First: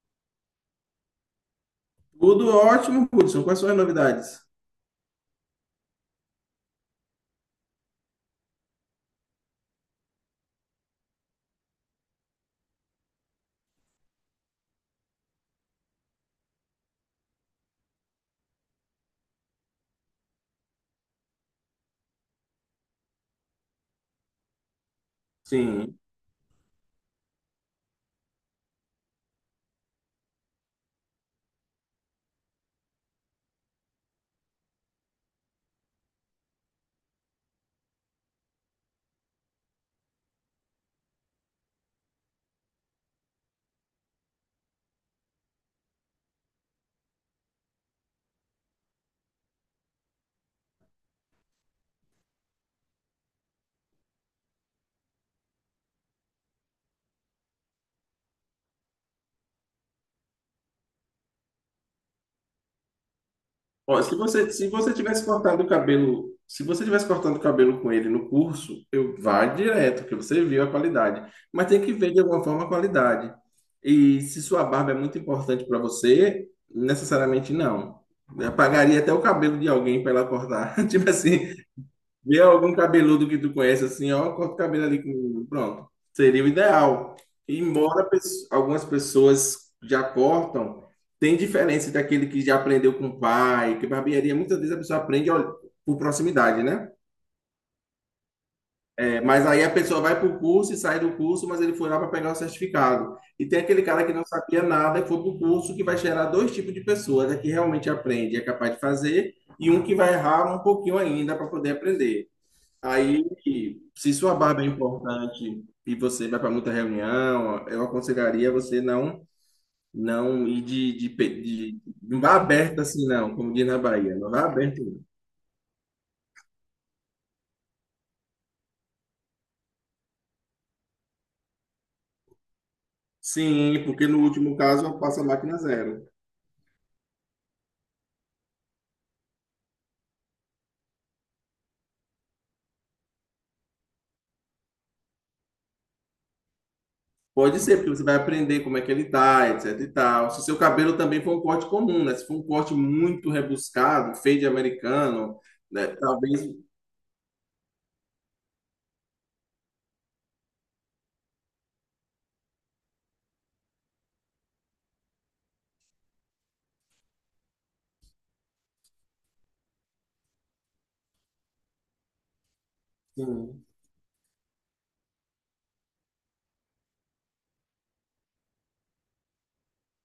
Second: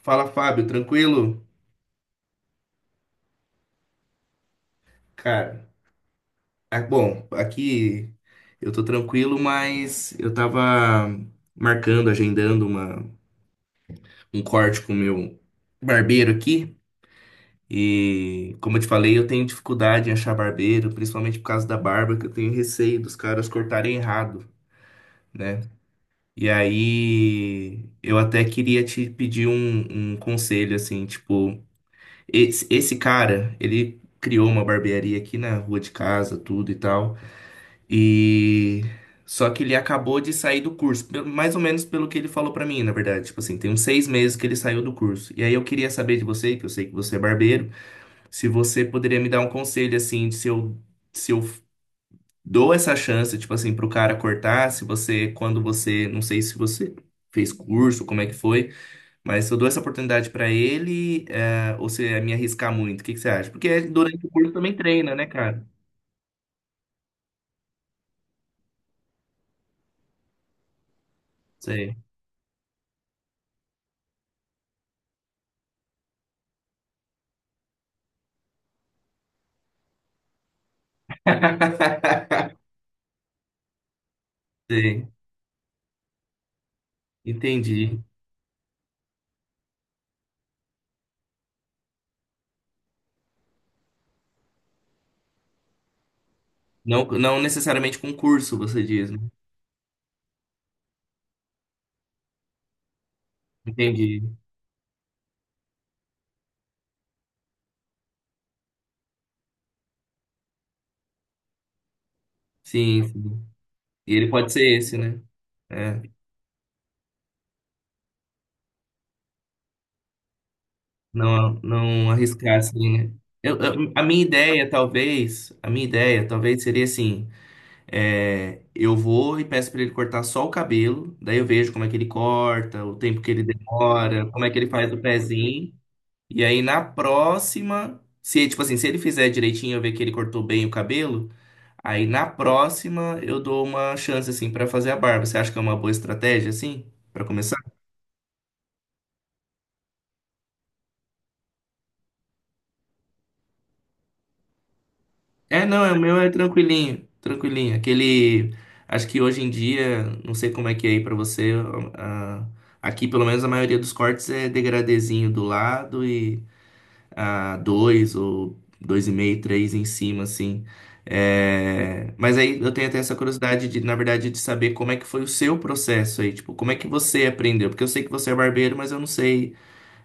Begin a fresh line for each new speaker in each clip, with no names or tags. Fala, Fábio, tranquilo?
Tudo ótimo, Hudson. Quais são as novidades?
Cara, ah, bom, aqui eu tô tranquilo, mas eu tava marcando, agendando um corte com o meu barbeiro aqui. E, como eu te falei, eu tenho dificuldade em achar barbeiro, principalmente por causa da barba, que eu tenho receio dos caras cortarem errado, né?
Sim.
E aí, eu até queria te pedir um conselho, assim, tipo, esse cara, ele criou uma barbearia aqui na rua de casa, tudo e tal. E só que ele acabou de sair do curso, mais ou menos pelo que ele falou pra mim, na verdade. Tipo assim, tem uns 6 meses que ele saiu do curso. E aí eu queria saber de você, que eu sei que você é barbeiro, se você poderia me dar um conselho assim, de se eu dou essa chance, tipo assim, pro cara cortar, se você, quando você, não sei se você fez curso, como é que foi, mas se eu dou essa oportunidade pra ele, ou se é me arriscar muito, o que que você acha? Porque
Ó, se
durante o
você,
curso
se
também
você
treina,
tivesse
né,
cortado
cara?
o cabelo, se você tivesse cortando o cabelo com ele no curso, eu vá direto, porque você viu a qualidade. Mas tem que
Sei.
ver de alguma forma a qualidade. E se sua barba é muito importante para você, necessariamente não. Eu pagaria até o cabelo de alguém para ela cortar. Tipo assim, vê algum cabeludo que tu conhece assim, ó, corta o cabelo ali
Sei.
comigo. Pronto. Seria o ideal.
Entendi.
Embora algumas pessoas já cortam, tem diferença daquele que já aprendeu com o pai, que barbearia, muitas vezes a pessoa aprende, ó, por proximidade, né?
Não, não necessariamente concurso, você diz, né?
É, mas aí a pessoa vai para o curso e sai do curso, mas ele foi lá para pegar o certificado. E tem aquele cara que
Entendi.
não sabia nada e foi para o curso, que vai gerar dois tipos de pessoas: é que realmente aprende e é capaz de fazer, e um que vai errar um pouquinho ainda para poder aprender.
Sim,
Aí,
sim.
se
E ele
sua
pode
barba é
ser esse, né?
importante e
É,
você vai para muita reunião, eu aconselharia você não ir
não, não
não vá
arriscar
aberto
assim,
assim
né?
não, como diz na
A
Bahia,
minha
não vá
ideia,
aberto. Não.
talvez, a minha ideia, talvez seria assim, é, eu vou e peço para ele cortar só o cabelo, daí eu vejo como é que ele corta, o tempo que ele
Sim, porque no
demora, como é
último
que ele faz o
caso passa a máquina
pezinho.
zero.
E aí na próxima, se tipo assim, se ele fizer direitinho, eu ver que ele cortou bem o cabelo, aí na próxima eu dou uma chance assim pra fazer a barba. Você acha que é uma boa estratégia assim pra começar?
Pode ser, porque você vai aprender como é que ele tá, etc e tal. Se seu cabelo também for um corte comum, né? Se for um corte muito rebuscado, feio de americano,
É, não,
né?
é o meu é
Talvez.
tranquilinho, tranquilinho. Aquele, acho que hoje em dia, não sei como é que é aí pra você, a- aqui pelo menos a maioria dos cortes é degradezinho do lado e a dois ou dois e meio, três em cima, assim. É, mas aí eu tenho até essa
Sim.
curiosidade de, na verdade, de saber como é que foi o seu processo aí, tipo, como é que você aprendeu? Porque eu sei que você é barbeiro, mas eu não sei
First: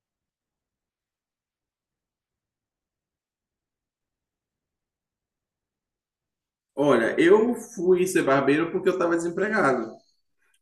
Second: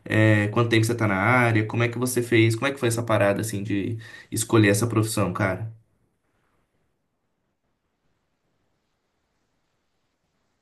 quanto tempo você tá na área, como é que você fez, como é que foi essa parada assim de escolher essa profissão, cara?
Olha, eu fui ser barbeiro porque eu estava desempregado.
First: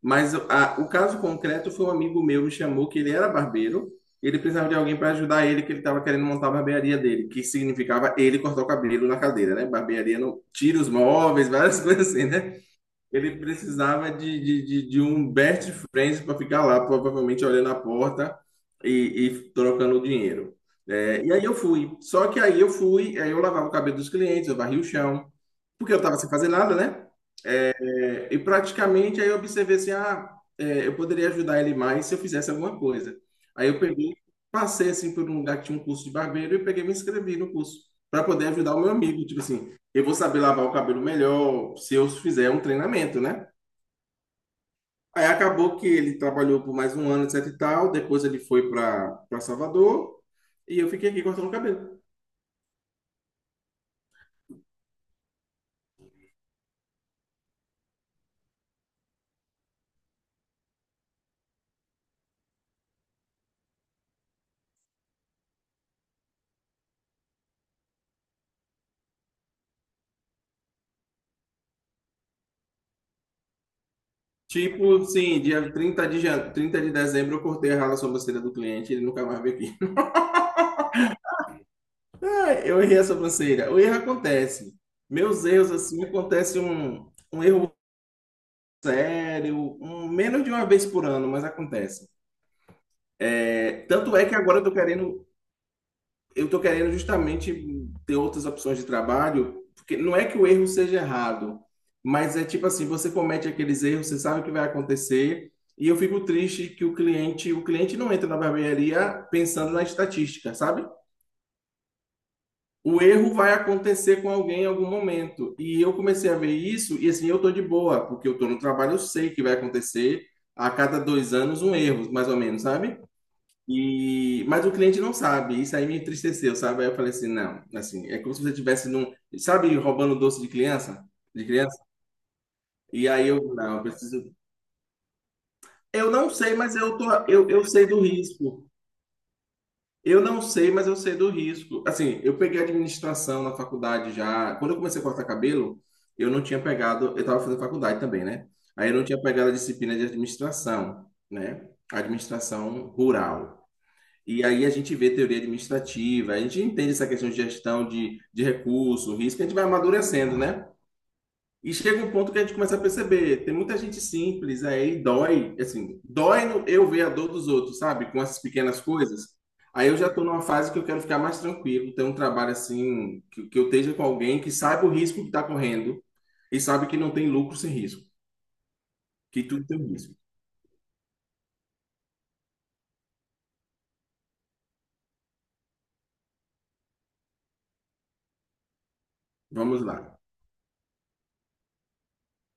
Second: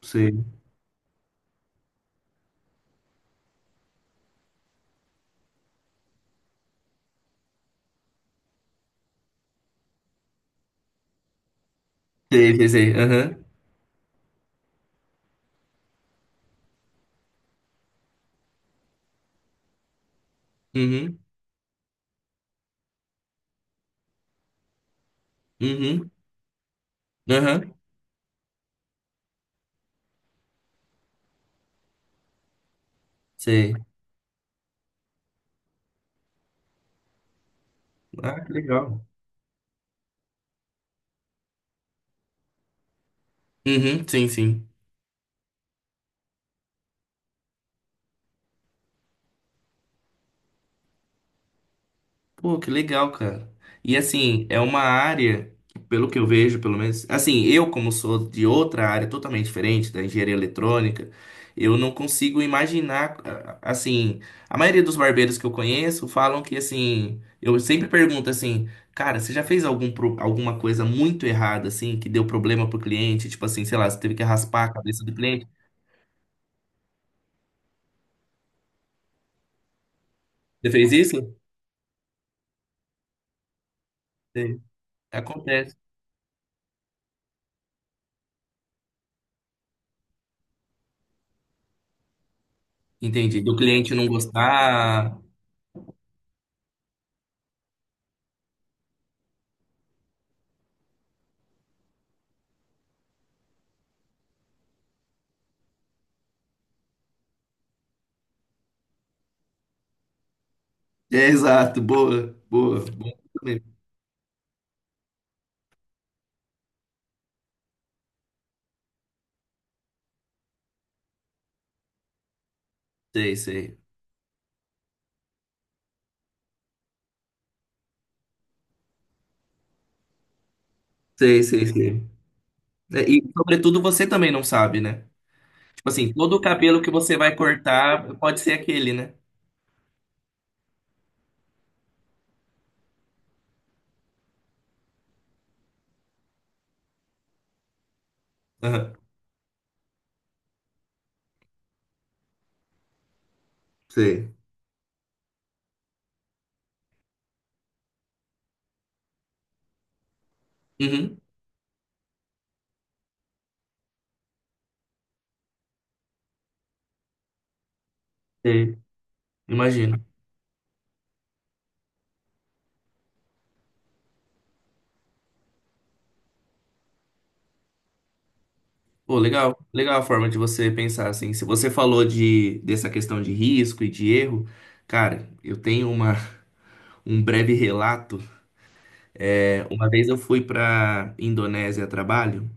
Mas
Sei.
o caso concreto foi um amigo meu me chamou, que ele era barbeiro, ele precisava de alguém para ajudar ele, que ele estava querendo montar a barbearia dele, que significava ele cortar o cabelo na cadeira, né? Barbearia não tira os móveis, várias coisas assim,
Sei,
né?
sei, sei. Aham.
Ele precisava de um best friend para ficar lá, provavelmente olhando a porta e trocando o dinheiro.
Uhum.
É, e aí eu fui. Só que aí eu fui, aí eu lavava o cabelo dos clientes, eu varria o chão, porque eu
Uhum.
estava sem fazer nada, né?
Aham.
É, e praticamente aí eu observei assim, ah, é, eu poderia ajudar ele mais se eu fizesse alguma coisa. Aí
Sei.
eu peguei, passei assim por um lugar que tinha um curso de barbeiro e peguei e me inscrevi no curso para
Ah,
poder
que
ajudar o meu
legal.
amigo. Tipo assim, eu vou saber lavar o cabelo melhor se eu fizer um treinamento, né?
Uhum. Sim, sim.
Aí acabou que ele trabalhou por mais um ano, etc e tal. Depois ele foi para Salvador e eu fiquei aqui cortando o cabelo.
Pô, que legal, cara. E assim, é uma área, pelo que eu vejo, pelo menos, assim, eu como sou de outra área totalmente diferente, da engenharia eletrônica, eu não consigo imaginar, assim, a maioria dos barbeiros que eu conheço falam que, assim, eu sempre pergunto assim, cara, você já fez alguma coisa muito errada, assim, que deu problema pro cliente? Tipo assim, sei lá, você teve que raspar a cabeça
Tipo,
do
sim,
cliente.
dia 30 de dezembro eu cortei a rala sobrancelha do cliente, ele nunca mais veio aqui.
Você fez isso?
Eu errei a sobrancelha. O erro
Sim.
acontece. Meus erros,
Acontece.
assim, acontece um erro sério, um, menos de uma vez por ano, mas acontece.
Entendi. Do
É,
cliente não
tanto é que agora eu tô
gostar.
querendo, eu tô querendo justamente ter outras opções de trabalho, porque não é que o erro seja errado, mas é tipo assim, você comete aqueles erros, você sabe o que vai acontecer, e eu fico triste que o cliente não entra na barbearia pensando na estatística, sabe?
É, exato, boa, boa,
O
boa
erro vai
também.
acontecer com alguém em algum momento. E eu comecei a ver isso, e assim, eu tô de boa, porque eu tô no trabalho, eu sei que vai acontecer a cada dois anos um erro, mais ou menos, sabe?
Sei, sei.
E, mas o cliente não sabe, isso aí me entristeceu, sabe? Aí eu falei assim, não, assim, é como se você tivesse num, sabe, roubando doce de criança,
Sei,
de
sei,
criança?
sei. É,
E
e,
aí eu, não,
sobretudo,
eu
você também
preciso,
não sabe, né? Tipo
eu
assim,
não
todo o
sei, mas
cabelo que
eu tô,
você vai
eu, eu sei do
cortar pode ser
risco.
aquele, né?
Eu não sei, mas eu sei do risco. Assim, eu peguei administração na faculdade já. Quando eu comecei a cortar cabelo, eu não tinha pegado. Eu estava fazendo faculdade também, né? Aí
Aham.
eu não tinha pegado a disciplina de administração, né? Administração rural.
Sei.
E aí a gente vê teoria administrativa, a gente entende essa questão de gestão de recurso, risco, a gente vai amadurecendo, né?
Uhum.
E chega um ponto que a gente começa a perceber, tem muita gente simples aí, dói, assim, dói no eu ver a dor dos outros, sabe? Com essas
Sei.
pequenas coisas. Aí eu
Imagino.
já estou numa fase que eu quero ficar mais tranquilo, ter um trabalho assim, que eu esteja com alguém que saiba o risco que está correndo e sabe que não tem lucro sem risco,
Pô,
que
legal.
tudo tem um
Legal a
risco.
forma de você pensar, assim. Se você falou de, dessa questão de risco e de erro, cara, eu tenho uma, um breve relato. É,
Vamos
uma vez eu
lá.
fui pra Indonésia a trabalho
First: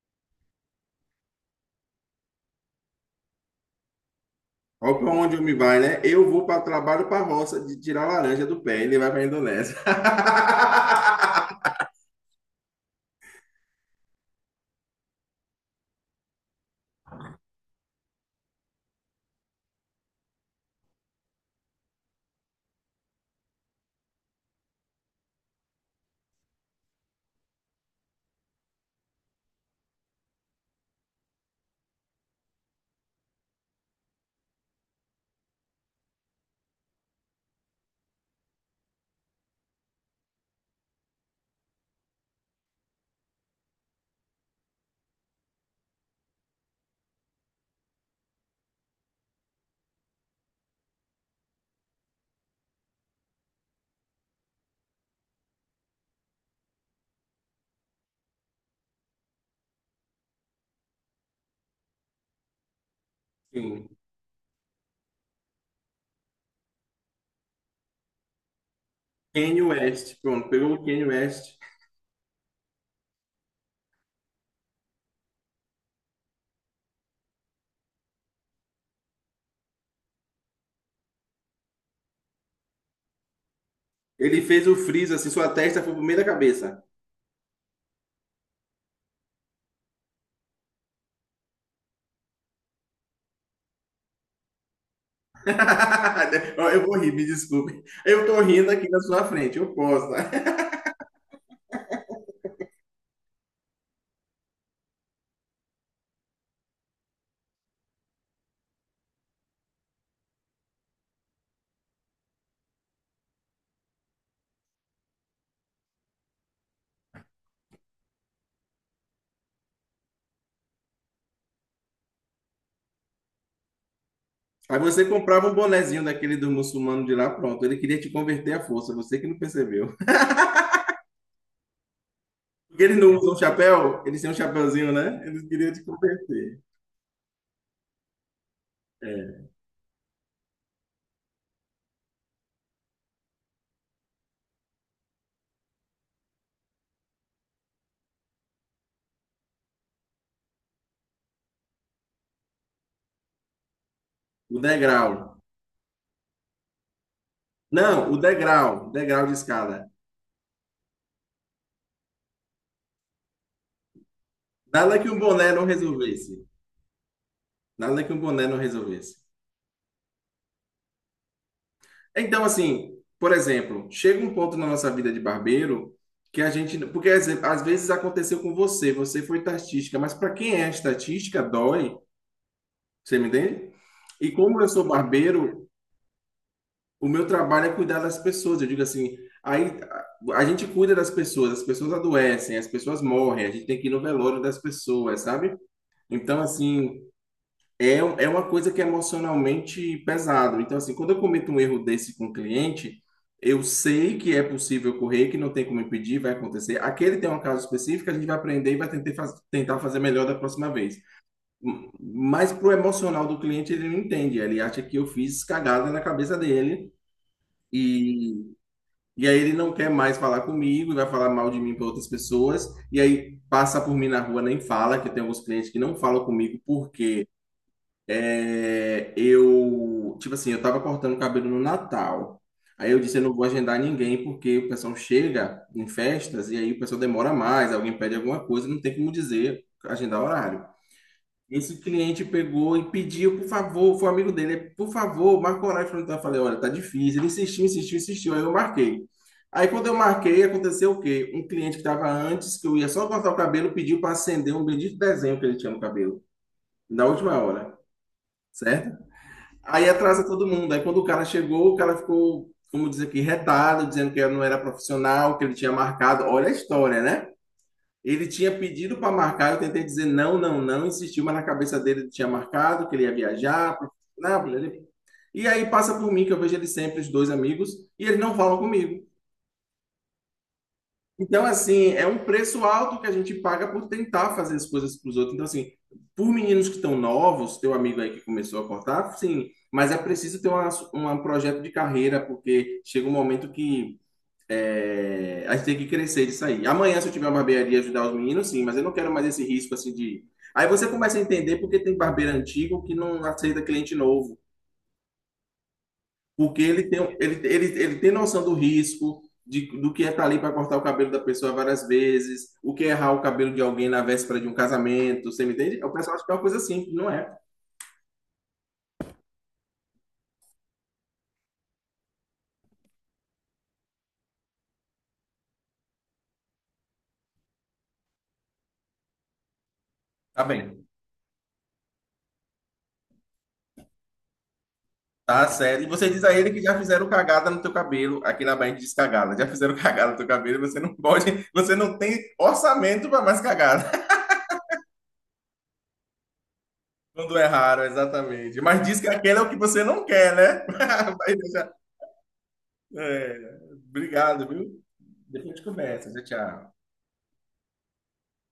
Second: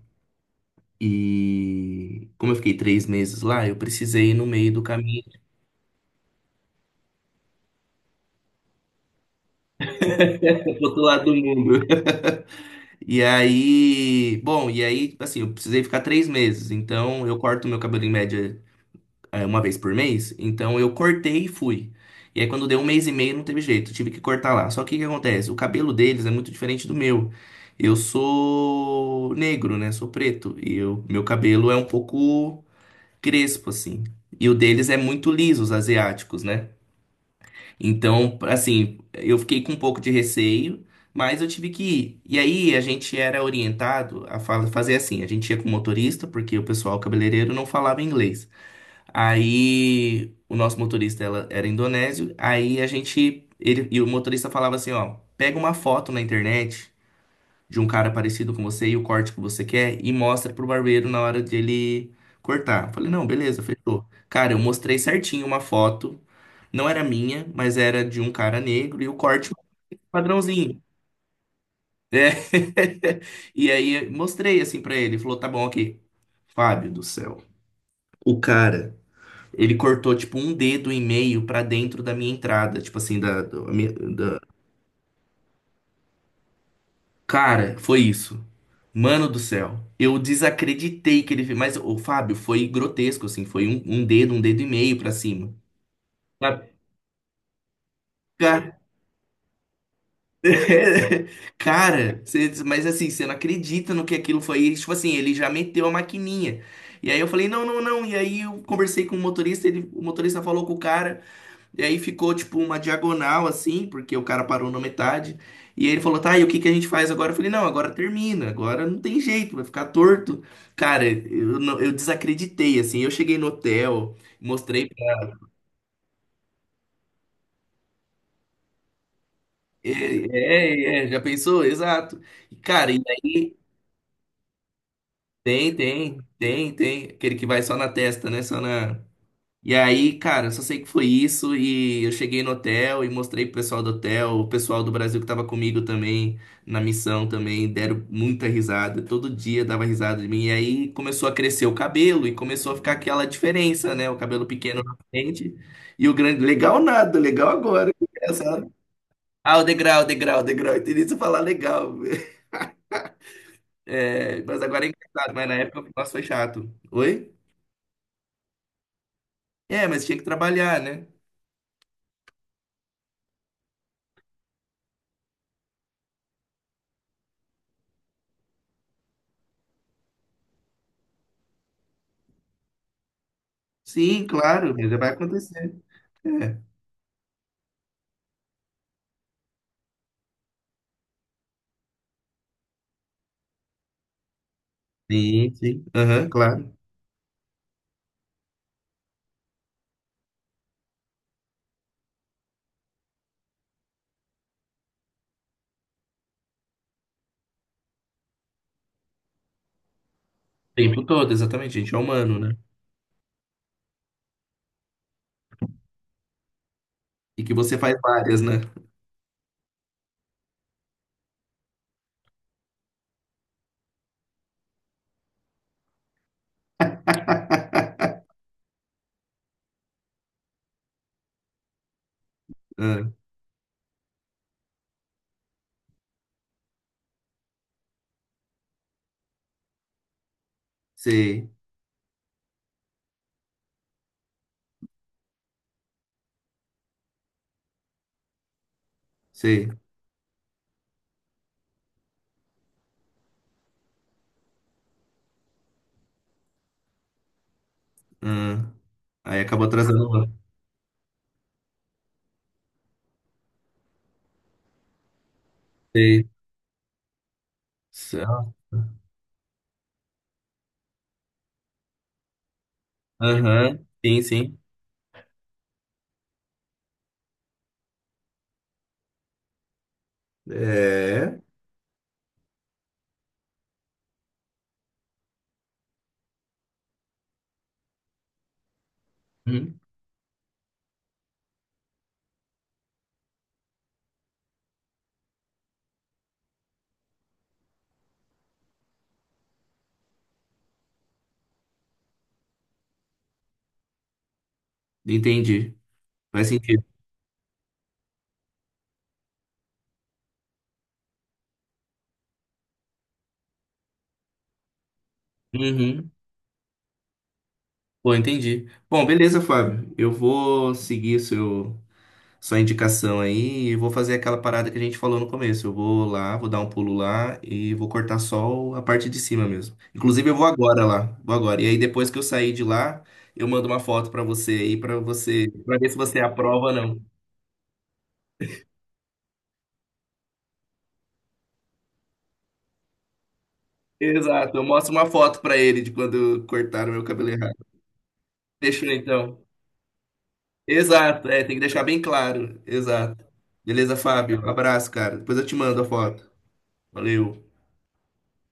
e, como eu fiquei 3 meses lá, eu precisei ir no meio do
Olha para
caminho
onde eu me vai, né? Eu vou para trabalho para roça de tirar laranja do pé, ele vai para a Indonésia.
pro outro lado do mundo. E aí, bom, e aí, assim, eu precisei ficar 3 meses. Então, eu corto meu cabelo em média uma vez por mês. Então, eu cortei e fui. E aí, quando deu um mês e meio, não teve jeito, tive que cortar lá. Só que o que acontece? O cabelo deles é muito diferente do meu. Eu sou negro, né? Sou preto. E eu, meu cabelo é um pouco crespo, assim. E o deles é muito liso, os asiáticos, né? Então, assim, eu fiquei com um pouco de receio, mas eu tive que ir. E aí a gente era orientado a fazer assim: a gente ia com o motorista, porque o pessoal cabeleireiro não falava inglês. Aí o nosso motorista ela, era indonésio, aí a gente. Ele, e o motorista falava assim: ó, pega uma foto na internet de um cara parecido com você e o corte que você quer e mostra pro barbeiro na hora dele cortar. Falei, não, beleza,
Sim.
fechou. Cara, eu mostrei certinho uma foto, não era minha, mas era de um cara negro e o corte
Kanye West, pronto, pegou
padrãozinho.
o Kanye West.
É. E aí mostrei assim pra ele, ele falou, tá bom, ok. Fábio do céu. O cara, ele cortou tipo um dedo e meio pra dentro da minha entrada, tipo assim, a da...
Ele fez o freeze assim, sua testa foi pro meio da cabeça.
Cara, foi isso. Mano do céu, eu desacreditei que ele fez. Mas o Fábio foi grotesco, assim, foi um dedo e meio pra cima.
Ó,
Sabe?
eu vou rir, me desculpe. Eu tô rindo
Cara,
aqui na sua frente, eu posso, tá?
mas assim, você não acredita no que aquilo foi. E, tipo assim, ele já meteu a maquininha. E aí eu falei, não, não, não. E aí eu conversei com o motorista, ele, o motorista falou com o cara. E aí ficou tipo uma diagonal assim, porque o cara parou na metade. E ele falou: "Tá, e o que que a gente faz agora?" Eu falei: "Não, agora termina. Agora não tem jeito, vai ficar torto". Cara, eu, não- eu desacreditei assim. Eu cheguei no hotel,
Aí
mostrei
você
pra...
comprava um bonezinho daquele do muçulmano de lá, pronto. Ele queria te converter à força, você que não percebeu.
é, é, é, já pensou? Exato. E,
Porque
cara,
eles
e
não usam
daí
chapéu, eles têm um chapéuzinho, né? Eles queriam te converter.
tem aquele que vai só na testa, né? Só na.
É.
E aí, cara, eu só sei que foi isso e eu cheguei no hotel e mostrei pro pessoal do hotel, o pessoal do Brasil que tava comigo também, na missão também, deram muita risada, todo dia dava risada de mim. E aí começou a crescer o cabelo e começou a ficar aquela diferença, né? O cabelo
O
pequeno na
degrau.
frente e o grande, legal nada, legal agora, que
Não, o
engraçado.
degrau, degrau de
Ah, o
escada.
degrau, degrau, o degrau, eu isso falar legal. É, mas agora é
Nada que um
engraçado, mas
boné
na
não
época, nossa, foi
resolvesse.
chato. Oi?
Nada que um boné não resolvesse.
É, mas tinha que trabalhar, né?
Então, assim, por exemplo, chega um ponto na nossa vida de barbeiro que a gente. Porque às vezes aconteceu com você, você foi estatística, mas para quem é estatística, dói, você me entende?
Sim,
E como eu
claro,
sou
mas vai
barbeiro,
acontecer. É.
o meu trabalho é cuidar das pessoas. Eu digo assim, aí a a gente cuida das pessoas, as pessoas adoecem, as pessoas morrem, a gente tem que ir no velório das pessoas,
Sim,
sabe?
sim. Aham,
Então,
claro.
assim, é, é uma coisa que é emocionalmente pesado. Então, assim, quando eu cometo um erro desse com o cliente, eu sei que é possível ocorrer, que não tem como impedir, vai acontecer. Aquele tem um caso específico, a gente vai aprender e vai tentar, tentar fazer melhor da próxima
O
vez.
tempo todo, exatamente. A gente é humano,
Mas
né?
pro emocional do cliente, ele não entende. Ele acha que eu fiz cagada na cabeça dele
E que você faz várias,
e,
né?
aí ele não quer mais falar comigo, e vai falar mal de mim para outras pessoas. E aí passa por mim na rua, nem fala, que tem alguns clientes que não falam comigo porque é, eu, tipo assim, eu tava cortando o cabelo no Natal. Aí eu
Ah,
disse, eu não vou agendar ninguém, porque o pessoal chega em festas e aí o pessoal demora mais, alguém pede alguma coisa, não tem como dizer, agendar horário.
sei,
Esse cliente pegou e pediu, por favor, foi um amigo dele, por favor, marca o horário pra mim. Então eu falei, olha, tá difícil. Ele insistiu, insistiu, insistiu, aí eu marquei. Aí
sei.
quando eu marquei, aconteceu o quê? Um cliente que tava antes, que eu ia só cortar o cabelo, pediu para acender um bendito desenho que ele tinha no cabelo, na última hora,
Ah,
certo?
aí acabou
Aí
atrasando
atrasa
uma.
todo mundo. Aí quando o cara chegou, o cara ficou, como diz aqui, retado, dizendo que não era profissional, que ele tinha marcado.
Sei.
Olha a história, né? Ele
Ah,
tinha pedido para marcar, eu tentei dizer não, não, não, insistiu, mas na cabeça dele ele tinha marcado, que ele ia viajar.
aham,
Pra...
sim,
Não,
sim.
ele... E aí passa por mim, que eu vejo ele sempre, os dois amigos, e eles não falam comigo.
É.
Então, assim, é um preço alto que a gente paga por tentar fazer as coisas para os outros. Então, assim, por meninos que estão novos, teu amigo aí que começou a cortar, sim,
Hum,
mas é preciso ter uma, um projeto de carreira, porque chega um momento que é, a gente tem que crescer disso aí. Amanhã, se eu tiver uma barbearia ajudar os meninos, sim, mas eu não quero mais esse risco, assim, de... Aí você começa a entender porque tem barbeiro antigo que não aceita cliente novo.
entendi. Faz
Porque
sentido.
ele tem, ele tem noção do risco, do que é estar ali para cortar o cabelo da pessoa várias vezes, o que é errar o cabelo de alguém na véspera de um casamento, você me entende? O
Uhum.
pessoal acha que é uma coisa simples, não é?
Pô, entendi. Bom, beleza, Fábio. Eu vou seguir seu, sua indicação aí e vou fazer aquela parada que a gente falou no começo. Eu vou lá, vou dar um pulo lá e vou cortar só a parte de cima mesmo. Inclusive, eu
Tá
vou agora
bem,
lá, vou agora. E aí, depois que eu sair de lá, eu mando uma foto pra você aí, pra
tá
você, para
sério. E
ver se
você
você
diz a ele que
aprova ou
já
não.
fizeram cagada no teu cabelo, aqui na Bahia a gente diz cagada, já fizeram cagada no teu cabelo, você não pode, você não tem orçamento para mais cagada.
Exato, eu mostro uma foto pra ele de quando cortaram meu cabelo
Quando
errado.
erraram, exatamente. Mas
Fechou
diz que aquele
então.
é o que você não quer, né?
Exato,
Vai
é, tem que
deixar-
deixar bem claro. Exato.
é,
Beleza, Fábio?
obrigado, viu?
Abraço, cara. Depois eu
Depois
te
a gente
mando a
conversa. Tchau,
foto.
tchau.
Valeu.